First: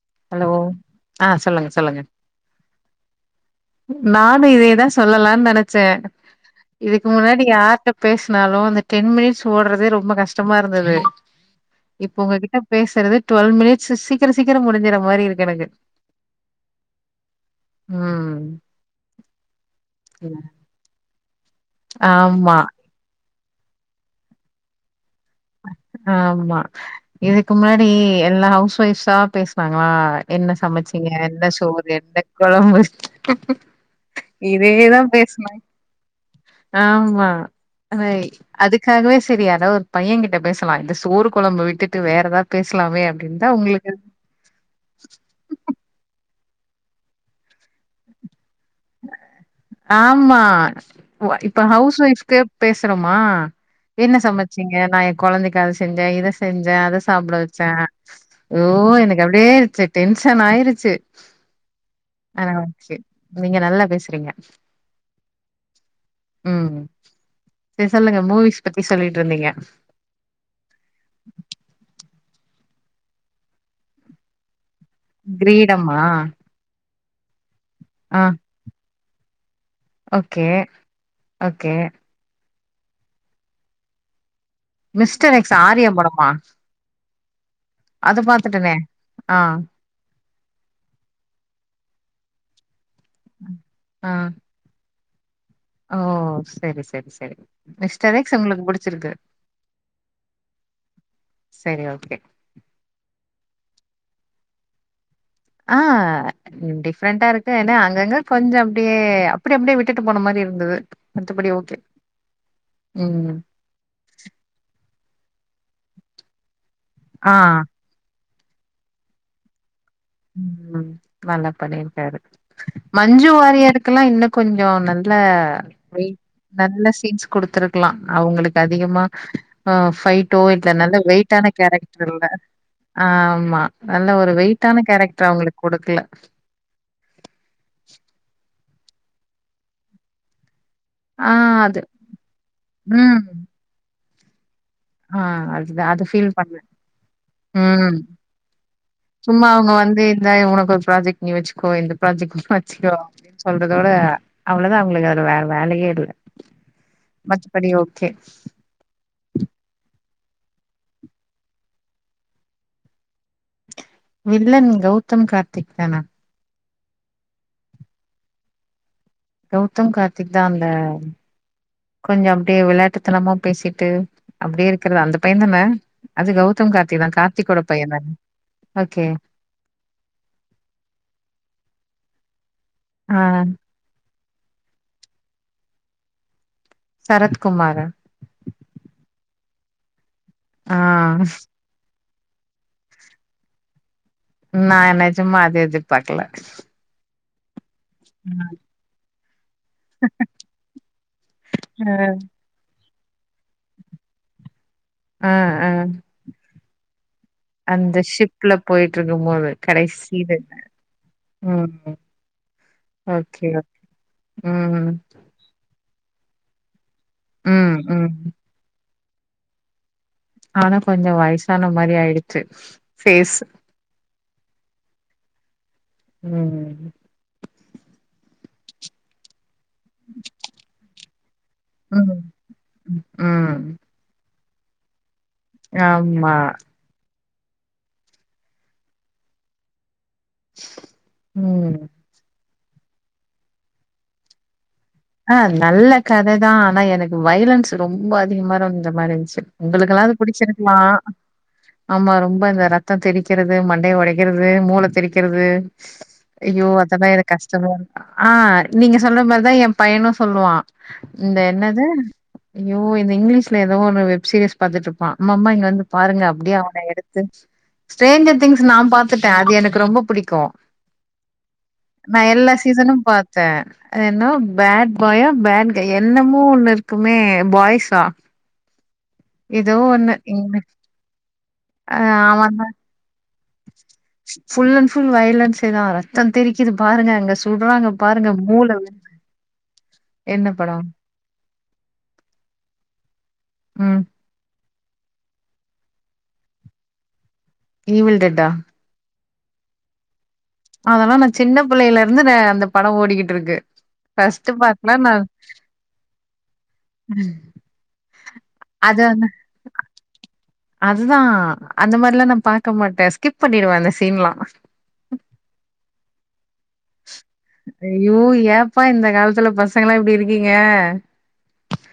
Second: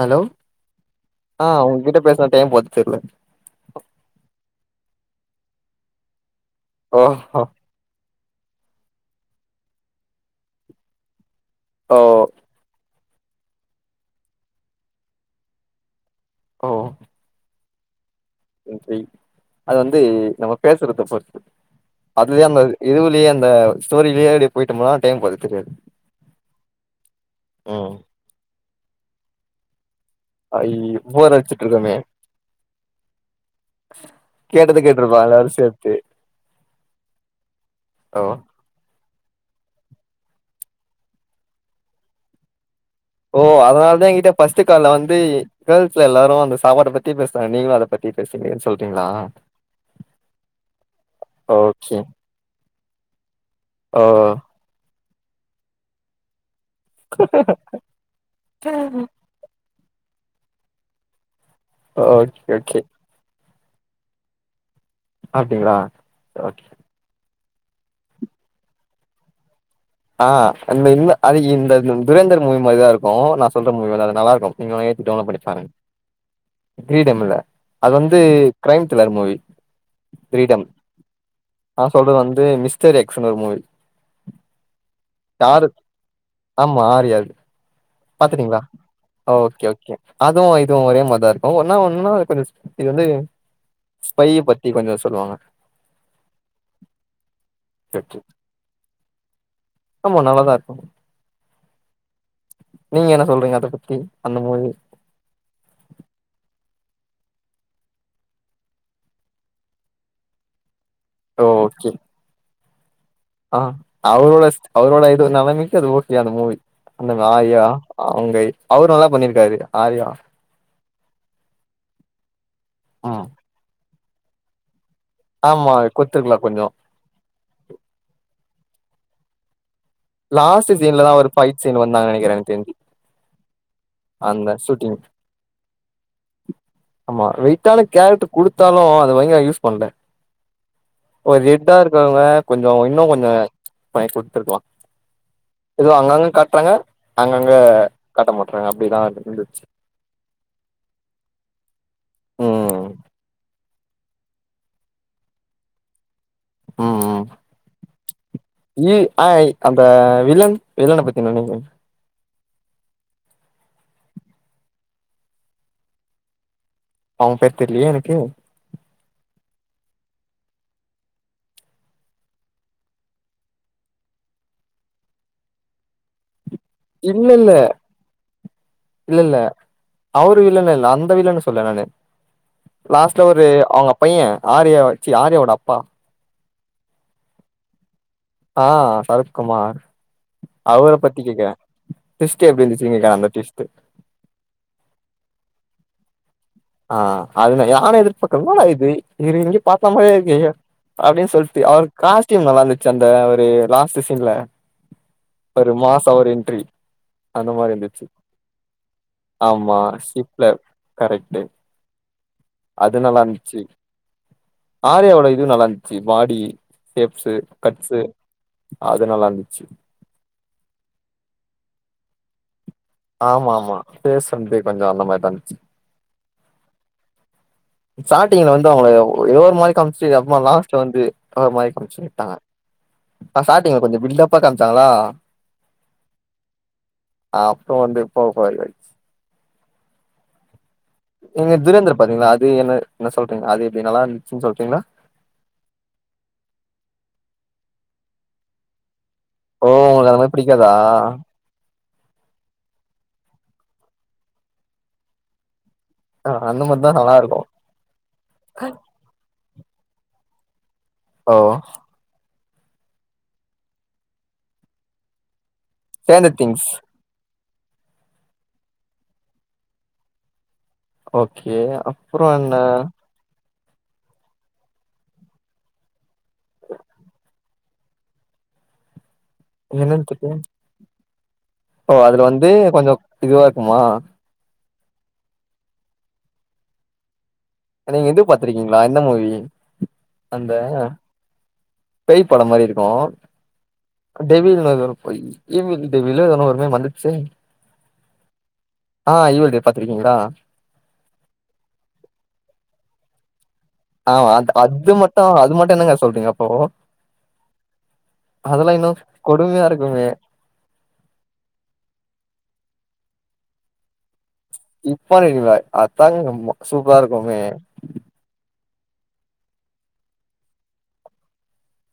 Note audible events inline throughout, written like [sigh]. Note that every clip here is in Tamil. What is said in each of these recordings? ஹலோ ஆ சொல்லுங்க உங்ககிட்ட சொல்லுங்க பேசுன டைம் போரதே தெர்ல நானு இதே தா சொல்லலான் நனைச்சே இதுக்கு ஓஹோ முன்னாடி யார்ட பேசுனாலு அந்த டென் மினிட்ஸ் ஓட்றதே ரொம்ப கஷ்டமா இருந்தது ஓ இப்ப உங்ககிட்டப் பேசுறது டுவெல் மினிட்ஸ் சீக்கிர சீக்கிரம் முடிஞ்சற மாரி இருக்கு எனக்கு ஓ ம் நன்றி அது வந்து நம்ம பேசுறத பொறுத்து அதுதா ஆமா நல் இதுவுலேயே அந்த ஸ்டோரிலேயே அப்டி போயிட்டோம்னா டைம் போர ஆமா இதுக்கு முன்னாடி ம் எல்லா ஹவுஸ் வைஃப்ஸா பேசனாங்ளா என்ன ஐயோ சமைச்சிங்க போர் என்ன அடிச்சிட்டு சோறு இருக்கோமே என்ன கொழம்பு கேட்டது இதேதா கேட்ருப்பா பேசன எல்லாரு சேத்து ஆமா அதை ஓ அதுக்காகவே செரி யாரோ ஒரு பைய கிட்ட பேசலா இந்த சோறு கொழம்ப விட்டுட்டு வேற ஏதாது பேசலாமே ஓ அப்டின்னுதா உங்களுக்கு அதனாலதா என்கிட்ட ஃபர்ஸ்டு கால்ல வந்து கேள்ஸ்ல எல்லாரு அந்த சாப்பாட்ட பத்தியே பேசுறங்க நீங்களும் அத பத் பேசுனிங்கன்னு சொல்றீங்க ஆமா இப்ப ஓகே ஹவுஸ் வைஃப்ஸ்கு பேசுறோமா ஓ என்ன சமைச்சீங்க நான் என் குழந்தைக்கு அதை செஞ்சே இதை செஞ்சே அத சாப்பிட வச்சே ஐயோ எனக்கு அப்படியேச்சு டென்ஷன் ஆயிடிச்சு ஆ ஓகே ஓகே சேர் நீங்க நல்லா பேசுறீங்க அப்டிங்களா ஓகே செரி சொல்லுங்க மூவிஸ் பத்தி சொல்லிட்டு இருந்தீங்க ஆ இந்த இந்த அது இந்த துரேந்தர் மூவி மாரிதா இருக்கும் நான் சொல்ற மூவி வந்து அது நல்லா இருக்கும் நீங்க டவுன்லோட் பண்ணி பாருங்க கிரீடமா கிரீடம் இல்ல அது வந்து ஆ crime thriller movie okay Kireedam okay நா சொல்றது வந்து மிஸ்டர் எக்ஸ் னு ஒரு மூவி மிஸ்டர் எக்ஸ் தாரு ஆரியா படமா ஆமா ஆரியாது அது பாத்துட்டீங்களா பாத்துட்டனே ஆ ஓகே ஓகே அதுவு இதுவு ஒரே மாரிதா இருக்கும் என்னா ஒன்னுனா கொஞ்ச இது வந்து ஆ ச்பைய பத் த்தி கொஞ்சோ சொல்லுவாங்க ஓ செரி செரி சரி ஓகே மிஸ்டர் ஓகே. எக்ஸ் உங்களுக்கு புடிச்சிருக்கு ஆமா நல்லாதா இருக்கு செரி ஓகே நீங்க என்ன சொல்றீங்க அதை பத்தி அந்த மூவி ஆ ம் டிஃப்ரெண்டா இருக்கு ஏன்னா அங்கங்க கொஞ்ச அப்படியே அப்டி அப்படியே விட்டுட்டு போன மாதிரி இருந்தது மத்தபடி ஓகே ம் ஆ அவரோட அவரோட இது நிலைமைக்கு அது ஓகே அந்த மூவி அந்த ஆ ஆர்யா அவங்கை அவரு நல்லா பண்ணிருக்காரு ஆர்யா ம் நல்லா பண்ணிருக்காரு ம். மஞ்சு வாரியருக்லா இன்னு கொஞ்சோ நல் ல்ல ஆமா வெய் கொத்துருக்கலா கொஞ்சோ நல்ல சீன்ஸ் குடுத்துருக்லா அவுங்களுக்கு அதிகமா ஆ ஃபைட்டோ இல்ல லாஸ்ட் நல்ல சீன்லதா ஒரு வெயிட்டான ஃபைட் சீன் கேரக்டர் வந்தாங்கன்னு இல்ல நெனைக்கிறே எனக்கு தெரிஞ்சு ஆமா நல்ல ஒரு அந்த வெயிட் ட்டான ஷூட்டிங் கேரக்டர் அவுங்களுக் குடுக்கல ஆமா வெயிட்டான கேரக்ட் குடுத்தாலு அத ஒழுங்கா யூஸ் பண்ல ஆ ஒரு ஹிட்டா அது. இருக்கவங்க கொஞ்சோ இன்னு ம். கொஞ்சோ பய குடுத்துருக்லா ஆ அது இல்ல அது ஃபீல் பண்ணே அங்கங்க ம் காட்ட மாட்றாங்க அப்டிதா சும்மா இருந்துச்சு அவுங்க வந்து இந்தா உனக்கு ஒரு ப்ராஜெக்ட் நீ வெச்சுகோ இந்த ப்ராஜெக்ட் நீ ம் வெச்சுகோ அப்டி சொல்றதோட அவ்ளதா அவுங்களுக்கு அதுல வேற வேலையே இல்ல மத்தபடி ஓகே வி ஐ அந்த வில்லன் வில்லன பத்தி என்ன நெனைக்கிறீங்க வில்லன் கௌதம் கார்த்திக் தான அவுங்க பேர் தெர்லயே எனக்கு கௌதம் கார்த்திக்தா அந்த கொஞ்சோ அப்டியே வெளாட்டுத்தனமா பேசிட்டு அப்டியே இருக்குல அந்த பையந்தான அது கௌதம் கார்த்திதா இல்ல இல்ல கார்த்திக்கோட பையந்தானே இல்ல இல்ல அவரு வில்லனு இல்ல அந்த வில்லன சொல்ல நானு ஆ லாஸ்டா ஒரு அவுங்க பைய ஆரியா சீ ஆரியவோட அப்பா சரத்குமாரா ஆ சரத்குமார் ஆ அவர பத்தி கேக்குறே ட்விஸ்ட் எப்டி இருந்துச்சுனு கேக்குறே அந்த ட்விஸ்ட்டு நா நெஜம்மா அத எதிர்பாக்கல ஆ அதுதா யானு எதிர்ப்பாக்கல என்னடா இது இவரு எங்கயோ பாத்தா மாரியே இருக்கே அப்டினு சொல்ட்டு அ, அவரு காஸ்ட்யூம் நல்லா இருந்து ச்சு அந்த அவரு லாஸ்ட்டு சீன்ல அ, அ. ஒரு மாஸ்சா ஒரு என்ட்ரி மாரி அந்த இருந்துச்சு ஷிப்ல போயிட் இருக்கும் போது ஆமா கடைசி ஷிப்ல இதுல கரெக்ட்டு ம் அது நல்லா ஓகே இருந்ச்சு ம் ஆரியாவோட இதுவு நல்லாந் ச்சு பாடி ஷேப்ஸூ ம் கட்ஸு ம் அது நல்லா இருந்ச்சு ஆனா கொஞ்சொ வயசான மாரி ஆயிடுச்சு ஃபேஸ் ஆமா ஆமா பேஸ் வந்து கொஞ்சொ அந்த மாரிதா இருந்ச்சு ம் ம் ம் சார்டிங்ல வந்து அவங்கள எதோ ஒரு மாரி காம்ச்சு அப்பமா லாஸ்ட் வந்து ஒரு மாரி புட்ச்சி ம் விட்டாங்க நா ம் ஸார்டிங் கொஞ்சொ பில்டப்பா காம்ச்சாங்களா ஆம்மா ஆ அப்றோ வந்து இப்ப கூட நீங்க ம் துரேந்தர் பாத்தீங்களா அது என்ன என்ன சொல்றீங்க அது எப்டி நல்லா இருந்துச்சுனு சொல்றீங்ளா ஆ நல்ல கததா ஆனா எனக்கு வைலன்ஸ் ரொம்ப அதிகமா இருந்த மாரி இருந்ச்சு ஓ உங்களுக்லா உங்களுக்கு அது அந்த மாரி பிடிக்காதா புடிச்சிருக்லா ஆமா ரொம்ப இந்த ரத்தொ தெரிக்கிறது மண்டய ஒடைக்கிறது மூள தெரிக்கிறது ஆ அந்த ஐயோ மாரிதா அதெலா நல்லா எனக் இருக்கு கஷ்டமா இருக்கு ஆ நீங்க சொல்ற மாரிதா எ பையனு சொல்லுவா ஓ இந்த என்னது ஐயோ இந்த இங்கிலீஷ்ல ஏதோ ஒன்னு வெப் சீரிஸ் பாத்துட்ருப்பா மம்மா இங்க வந்து பாருங்க ஸ்ட்ரேஞ்சர் அப்டியே திங்ஸ் அவன எடுத் து ஸ்ட்ரேஞ்சர் திங்ஸ் நா பாத்துட்டே அது எனக்கு ரொம்ப புடிக்கு ஓகே நா அப்புறோ எல்லா என்ன சீசனு பாத்தே என்னோ பேட் பாயா பேட் க என்னமோ ஒன்னு இருக்குமே பாய்ஸா எதோ என்னன்னு ஒன்னு தெர்ல இங்க ஓ அ அதுல வந்து அவன் தான் கொஞ்ச இதுவா இருக்குமா ஃபுல் அண்ட் ஃபுல் வயலன்ஸேதா ரத்த தெரிக்குது பாருங்க அங்க சுட்றாங்க நீங்க இது பாருங்க மூள பாத்திருக்கீங்களா என் இந்த மூவி என்ன அந்த பட பேய் பட மாரி இருக்கு ம் டெவில்ங்க அது பொய் ஈவில் டெவில் எதனோ ஒரு நேம் வந்துச்சே ஈவில் டெட்டா ஆ ஈவில் டெட் பாத்துருக்கீங்களா அதெல்லா நா சின்ன புள்ளைல இருந்து தா அந்த பட ஓடிக்கிட்ருக்கு ஆ அ அது மட்டு அது மட்டு என்னங்க சொல்றீங்க அப்போ அதெல்லா இன்னு கொடுமயா இருக்குங்க அதுதா அந்த மாரிலா நா பாக்க மாட்டே ஸ்கிப் பண்ணிடுவே அந்த சீன்லா இப்ப இருக்குதெ அதாங்க மொ சூப்பரா இருக்குங்க ஐயோ ஏப்பா இந்த காலத்துல பசங்கலா இப்டி இருக்கீங்க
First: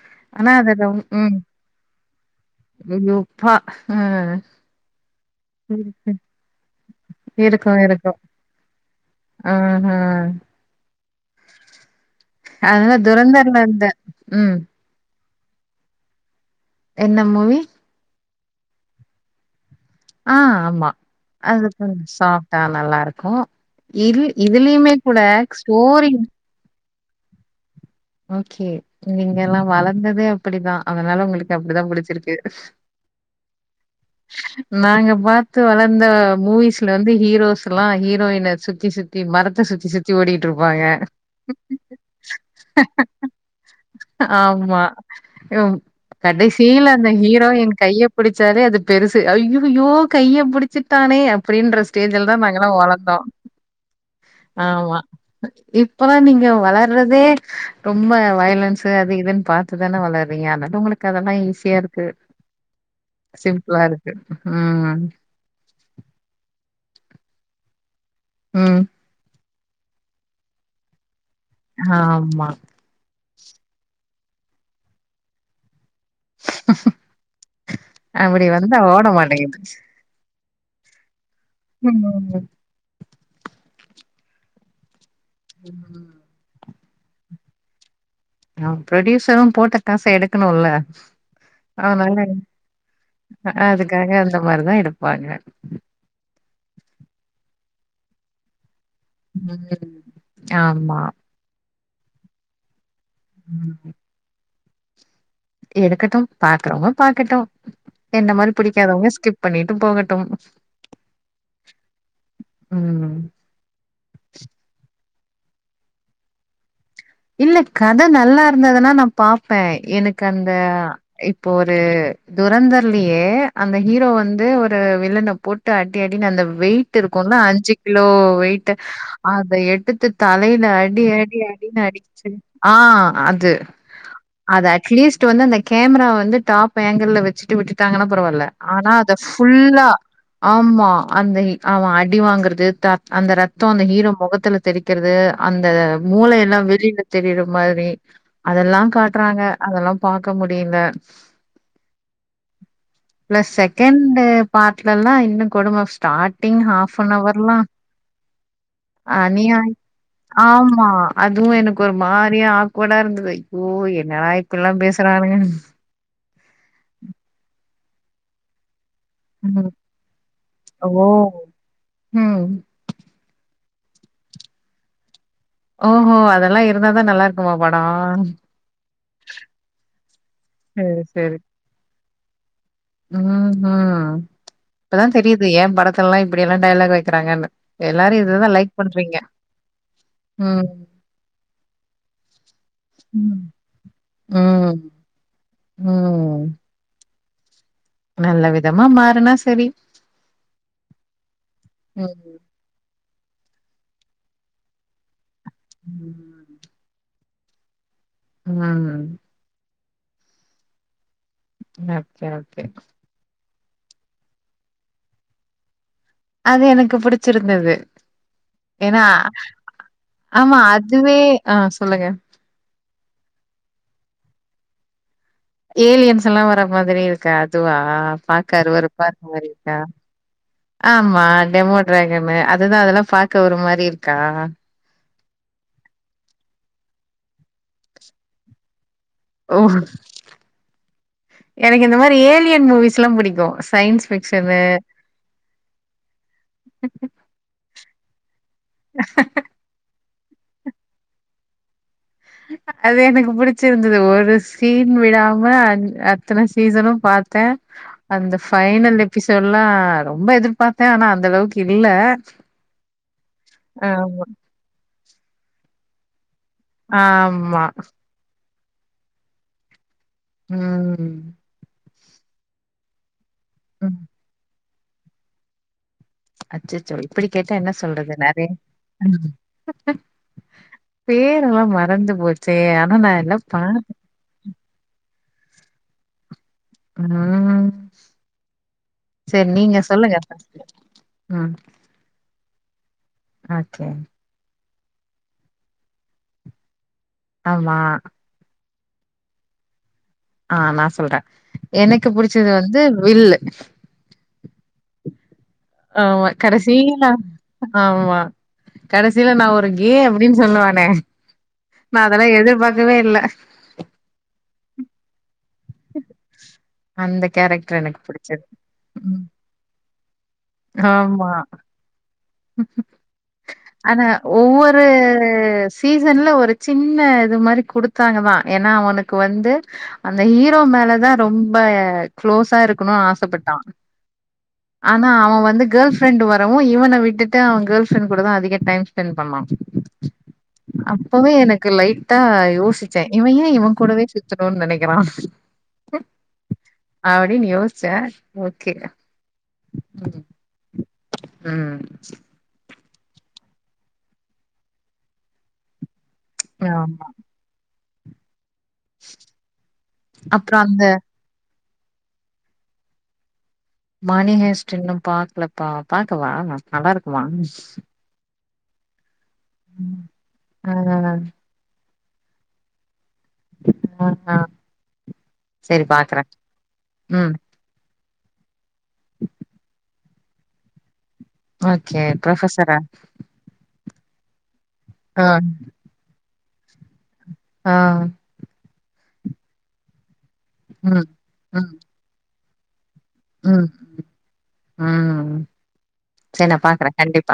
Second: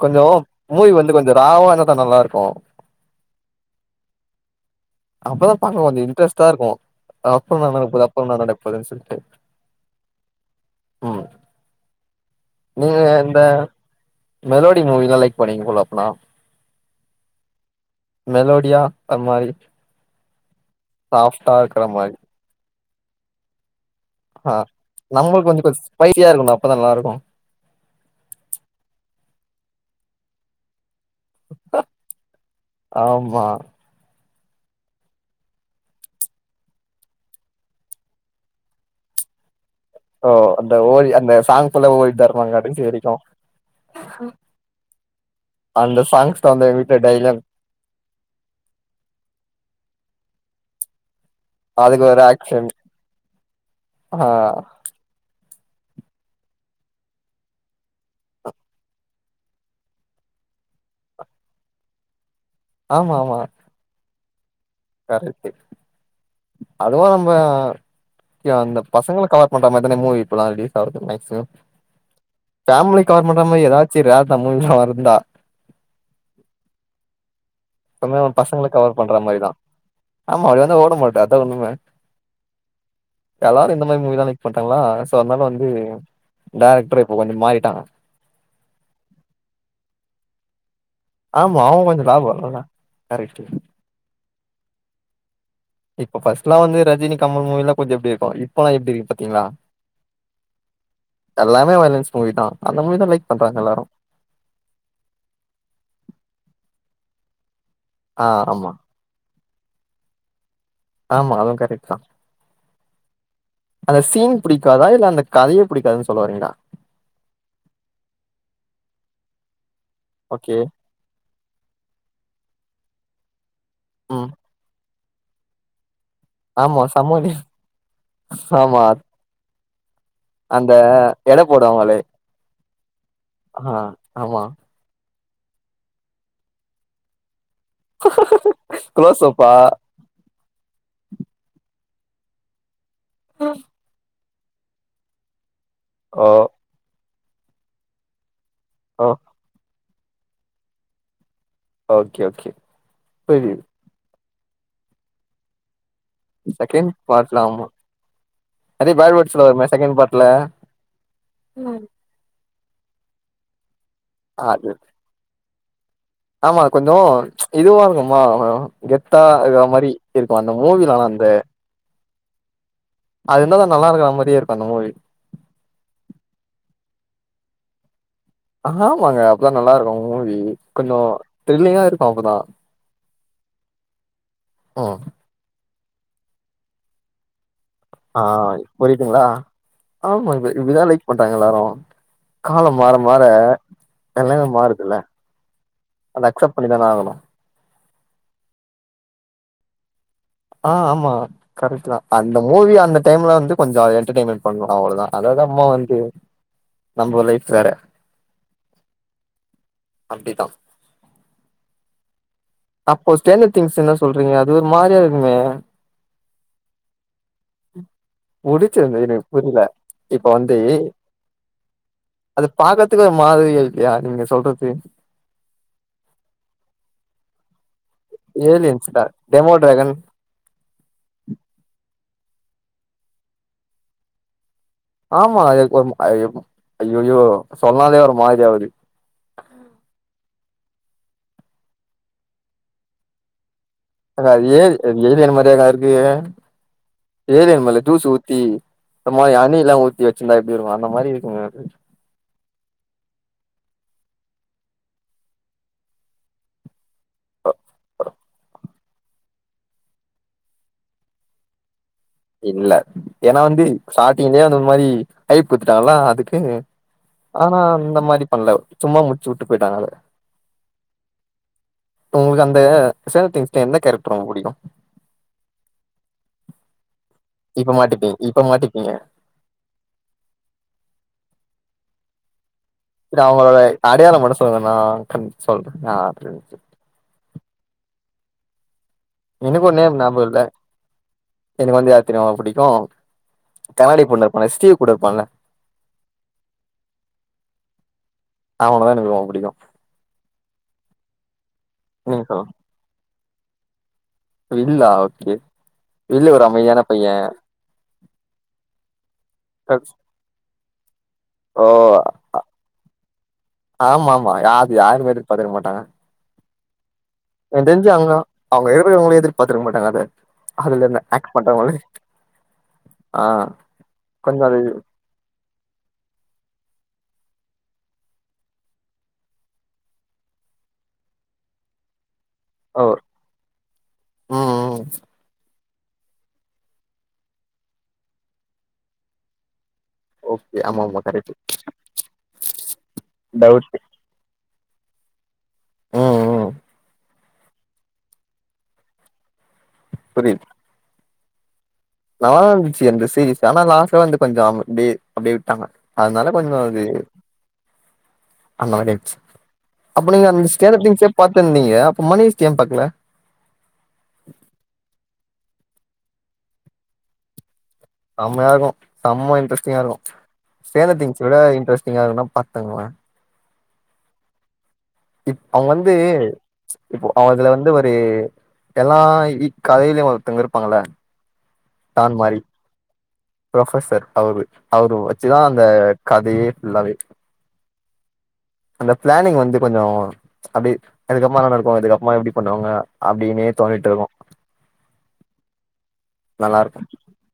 கொஞ்சோ ஆனா அத மூவி வந்து கொஞ்சோ ராவ இருந்தத்தா நல்லா இருக்கு ஐயயோ ப்பா ஹ அப்பதா பாக்க கொஞ்ச இன்ட்ரெஸ்டா இருக்கு அப்பற ன்னா இருக்கும், நடக்கபொது இருக்கும். அப்பற ன்னா நடக்கப்பதுன்னு சொல்ட்டு ம் அதுனல நீங்க இந்த துரந்தர் வந்து ம் [inaudible] மூவிலா லைக் பண்ணுவீங்க போல அப்பனா என்ன மூவி மெலோடியா அந்த மாரி ஆஹ் ஆமா சாஃப்டா அது இருக்கற கொஞ் மாரி சாஃப்டா நல்லாருக்கு இல் ஆ இதுலியுமே கூட நம்மளுக்கு கொஞ்சோ கொஞ்சோ ஸ்டோரி ஸ்பைசியா அப்பதா நல்லாருக்கு ஓகே நீங்கெல்லா வளந்ததே அப்டிதா அதனால உங்கள் அது அப்டிதா புடிச்சிருக்கு ஆமா நாங்க பாத்து வளந்த மூவிஸலிந்து ஹீரோஸல்லா ஹீரோயின சுத்தி சுத்தி மரத்த சுத்தி சுத் ஓ அந்த ஓடி அந்த சாங் ஃபுல்லா ஓடிட்டு தா இருப்பாங் கடைசி வரி ஆமா அந்த சாங்ஸ் தா வந்து எங்க கடைசீல வீட்ல அந்த டெய்லியு ஹீரோ யின் கைய புடிச்சாலே அது பெருசு ஐயோயோ கைய புடிச் சிட்டானே அப்டின்ற அதுக்கு ஒரு ஸ்டேஜ்ல தா ஆக்ஷன் நாங்கல்லா வளந்தோ ஆ ஆமா இப்பெல்லா நீங்க வளர்றதே ரொம்ப வயலன்ஸ்ஸு அது இதுன்னு பாத்துதானே வளர்றீங்க அதான்டா உங்களுக்கு அதெல்லா ஈஸியா இருக்கு ஆமா சிம்பிளா இருக்கு ம் அதுவா நம்ப இங்க அந்த ம் பசங்கள கவர் முன்னமேர்தானா மூவி இப்பலா ரிலீஸ் ஆவுது மேக்ஸிமம் ஆமா ஃபேமிலி கவர் பண்ற மாரி எதாச்சு ரேர் டா மூவிலா வருண்டா எப்பவுமே அப்டி பசங்கள வந்தா கவர் ஓட பண்ற மாரிதா மாட்டிங்குது ஆமா அப்டி வந்தா ஓட மாட்டே அதா உண்ம ம் எல்லாரு இந்த மாரி மூவி தா லைக் பண்ட்டாங்களா சோ அதனால வந்து ம் டைரக்டர் இப்ப கொஞ்ச மாறிட்டாங்க ஆ ப்ரொடியூசரு போட்ட காச எடுக்குணுல ஆமா அவ கொஞ்ச லாபோ வரணுல்லா கரெக்ட்டு கக அந்த மார்தா எடுப்பாங்க இப்ப ஃபர்ஸ்ட்லா வந்து ரஜினி கமல் மூவிலா கொஞ்சோ எப்டி இருக்கோ இப்பலா எப்டி இருக் பா ஆமா எல்லாமே வயலன்ஸ் மூவிதா அந்த மூவி தா லைக் பண்றாங்க எல்லாரு ம் எடுக்கட்டும் பாக்குறவங்க பாக்கட்டோ ஆ என்ன மாரி ஆமா புடிக்காதவங்க ஸ்கிப் பண்ணிட்டும் போகட்டும் ஆமா அது கரெக்ட் தா ம் அந்த சீன் புடிக்காதா இல்ல அந்த கதையே புடிக்காதுன் சொல்ல வரீங்ளா இல்ல கத நல்லா இருந்ததுன்னா நா பாப்பே எனக்கு அந்த ஓகே இப்ப ஒரு துரந்தர்லியே அந்த ஹீரோ ம் வந்து ஒரு வில்லன போட் டு அடினு அடினு அந்த ஆமா வெயிட் சமாளி இருக்கோல அஞ்சு கிலோ வெய்டு ஆமா அத எடுத்து தலையில அந்த அடி அடி எட அடின் போடுவாங்களே அடிச்சு ஆ அது ஆ ஆமா த அட்லீஸ்ட் வந்து அந்த கேமரா வந்து டாப் ஆங்கிள்ல வச்சிட்டு விட்டு ட்டாங்கன்ன பரவால்ல ஆனா அத குளோசப்பா ஃபுல்லா ஆமா அந்த அவ அடி வாங்கறது த அந்த ரத்தோ அந்த ஹீரோ மொகத்துல தெரிக்கிறது அந்த ஓ மூளை எல்லா வெளில தெரியிற மாரி அதெல்லா ஓ காட்றாங்க அதெல்லா பாக்க முடியில ஓகே ஓகே புரிய்து செகண்ட்டு பார்ட்லல்லா இன்னு கொடும ஸ்டார்டிங் செகண்ட் ஹாஃப் அன் பார்ட்ல ஹவர்லா ஆமா நெறைய ஆ பேட் நீ வேர்ட்ஸ்லா வருமே ஆய் செகண்ட் பார்ட்ல ஆமா அதுவு எனக்கு ஒரு மாரியா ஆக்வோடா இருந்தது ஐயோ என்னா அது இப்பில்லா பேசுறானுங்க ஆமா கொஞ்சோ இதுவா இருக்குமா அதனால கெத்தா இருக்கற ம் மாரி இருக்கோ அந்த மூவி நல்லா ஓ இருந்த ம் அது என்ன தான் நல்லா இருக்க மாரியே இருக்கோ அந்த மூவி ஓஹோ அதெல்லா இருந்தாதா நல்லா இருக்குமா படோ ஆமாங்க அப்பதா நல்லா இருக்கோ மூவி கொஞ்சோ சரி, த்ரில்லிங்கா இருக்கோ அப்பதா ம் ம் இப்பதா தெரியுது ஏன் படத்துல எல்லா இப்டி எல்லா டைலாக் வைக்கிறாங்கன்னு ஆ எல்லாரும் இதுதான் லைக் பண்றீங்க. புரியதுங்களா ஆமா இப்ப இப்டிதா ம். லைக் பண்றாங்க எல்லாரு காலம் மாற மாற ம். எல்லாமே ம். மாறுதுல அத ம். அக்செப்ட் பண்ணி தானே ஆகனு நல்ல விதமா மாறுனா சரி ஆ ஆமா கரெக்ட்டு தா அந்த ம். மூவி அந்த டைம்ல வந்து கொஞ்சோ என்டர்டெய்ன்மெண்ட் பண்ணோ அவ்ளோதா அததா சும்மா வந்து ம். நம்ப லைஃப் வேற ம் ம் அப்டிதா நச்சார் பேக் அப்போ ஸ்டேஞ்சர்ஸ் திங்க்ஸ் என்ன சொல்றீங்க அது ஒரு மாரியா இருக்குமே அது எனக்கு புடிச்சிருந்தது ஏன்னா புடிச்சிருந்தது எனக்கு புரியல இப்ப வந்து ஆமா அதுவே ஆ சொல்லுங்க அது பாக்கறதுக்கு ஒரு மாதிரி இருக்கு இல்லையா நீங்க சொல்றது ஏலியன்ஸ்லா வர்ற மாதிரி இருக்கே அதுவா பாக்க ஏலியன்ஸ்ல அருவருப்பா அந்த மாரி டெமோ இருக்கா டிராகன் ஆமா டெமோ ட்ராகன் அது தா அதெல்லா பாக்க ஒரு மாரி இருக்கா ஆமா அது ஒரு ஐ ய ஐயயோ சொன்னாலே ஒரு மாதிரி ஆவுது ஓ எனக்கு இந்த மாரி ஏலியன் மூவிஸ் எல்லா புடிக்கு சயின்ஸ் அது ஏ ஏலியன் மாரியாங்க இருக்கு ஏலியன் மேல ஜூசு ஊத்தி இந்த மாரி அணி எல்லா ஊத்தி வச்சிருந்தா எப்டி இருக்கோ அந்த மாரி இருக்குங்க அது அது எனக்கு புடிச்சிருந்தது ஒரு சீன் விடாம அத் அத்தன சீசனும் பாத்த அந்த ஃபைன் பைனல் எபிசோட் எல்லா ரொம்ப எதிர்பார்த்தே ஆனா அந்த அளவுக்கு இல்ல இல்ல ஏன்னா வந்து ஆமா. ஸ்டார்ட்டிங்லயே அந்த மாரி ஐப் குடுத்துட்டாங்களா அதுக்கு ஆனா ஆமா. அந்த மாரி பண்ல சும்மா முடிச்சு உட்டு போயிட்டாங்களே ம் ம் ஒங்களுக்கு அந்த ஸ்டேஞ்சர்ஸ் திங்க்ஸ் ல எந்த ம். கேரக்டர் ரொம்ப புடிக்கு அச்சச்சோ இப்பிடி கேட்டா என்ன இப்ப சொல்றது மாட்டிப்பீங்க இப்ப நெறை மாட்டிப்பீங்க பேரலா மறந்து போச்சே அப் சேரி அவங்களோட அடையாளம் மட்டு சொல்ங்க நா கண் சொல்றே யாருண்டு ஆனா சேர் எனக்கு ஒரு நீங்க நேம் சொல்லுங்க ஞாபகம் இல்ல ஃபஸ்ட்டு எனக்கு வந்து யாரத் தெரியுமா புடிக்கு ஓகே. கண்ணாடி பொண்ணு அவன் எஸ் டி கூட இருப்பான்ல ஆமா அவனதா எனக்கு ரொம்ப புடிக்கு ஆ நா சொல்றே எனக்கு நீங்க புடிச்சது சொல்லுங்க வந்து வில்லு வில்லா ஓகே ஆமா வில்லு ஒரு அமைதியான கடைசில பைய ஆமா கடைசியில நா ஒரு கேம் அப்டின் சொல்லுவானே ஓ நான் அதெல்லாம் எதிர்பார்க்கவே இல்ல. ஆமா ஆமா யாது யாருமே எதிர்பாத்திருக்க மாட்டாங்க அந்த எனக்கு கேரக்டர் தெரிஞ்சு அங்க புடிச்சது. அவுங்க இருக்குறவங்களே ம். எதிர்பாத்திருக்க மாட்டாங்க அத அதுலந்த ஆமா. ஆக்ட் பண்றவங்களே ஆ ஆனா கொஞ்சோ அது ஒவ்வொரு சீசன்ல ஒரு சின்ன இது மாரி குடுத்தாங்கதா ஏன்னா அவனுக்கு வந்து அந்த ஹீரோ மேலதா ரொம்ப க்ளோஸா ஓ இருக்கனு ஆசப்பட்டா ம் ம் ஆனா அவ வந்து கேர்ள் ஃப்ரெண்ட் வரவு இவன விட் டுட்டு அவ கேர்ள் ஃப்ரெண்ட் கூடதா அதிக டைம் ஸ்பெண்ட் பண்ணா ஓகே ஆமா ஆமா அப்பவே கரெக்ட் எனக்கு லைட்டா யோசிச்சே இவ ஏ இவ டவுட் கூடவே சுத் தனு நெனைக்கிறா ம் ம் அப்டின் யோஸ்ச்ச ஓகே புரியிது ம் நல்லாதா இருந்துச்சு அந்த சீரியஸ் ஆனா லாஸ்ட்ல வந்து கொஞ்சோ அப்டி அப்டியே விட்டாங்க அதனால கொஞ்ச அது ஆமா. அந்த மாரி ஆடுச்சு அப்போ நீங்க அந்த ஸ்கேடட் திங்ஸே பாத்தின்தீங்க அப்ப மணிஸ் ஏ பாக்கல மணிஹேஸ்ட் இன்னு பாக்கலப்பா பாக்கவா நல்லா இருக்குமா செம்மைய இருக்கு செம்ம இன்ட்ரெஸ்டிங்கா இருக்கு ஆ, ஸ்கேடேட் திங்ஸ் அ விட இன்ட்ரெஸ்டிங்கா இருக்குன்னா பாத்துகோங்களே ஆ ஆ இப் அவ சரி வந்து பாக்குறேன். இப்போ அவ ம். அதுல வந்து ஒரு எல்லா இக்கதையிலயு ஒருத்தவங்க இருப்பாங்கள ஓகே ப்ரொஃபசரா ப்ரொஃபசர் அவரு அவரு ஆ, வெச்சுதா அந்த கதையே ஃபுல்லாவே ஆ அந்த ப்ளானிங் வந்து கொஞ்சோ அப்டி ம். அதுக்கப்புமா நல்ல ம். இருக்கு அதுக்கப்புமா எப்டி பண்ணுவாங்க அப்டினே ம். தோணிட்டு இருக்கு ம் செரி நா நல்லா இருக்கு பாக்குறே கண்டிப்பா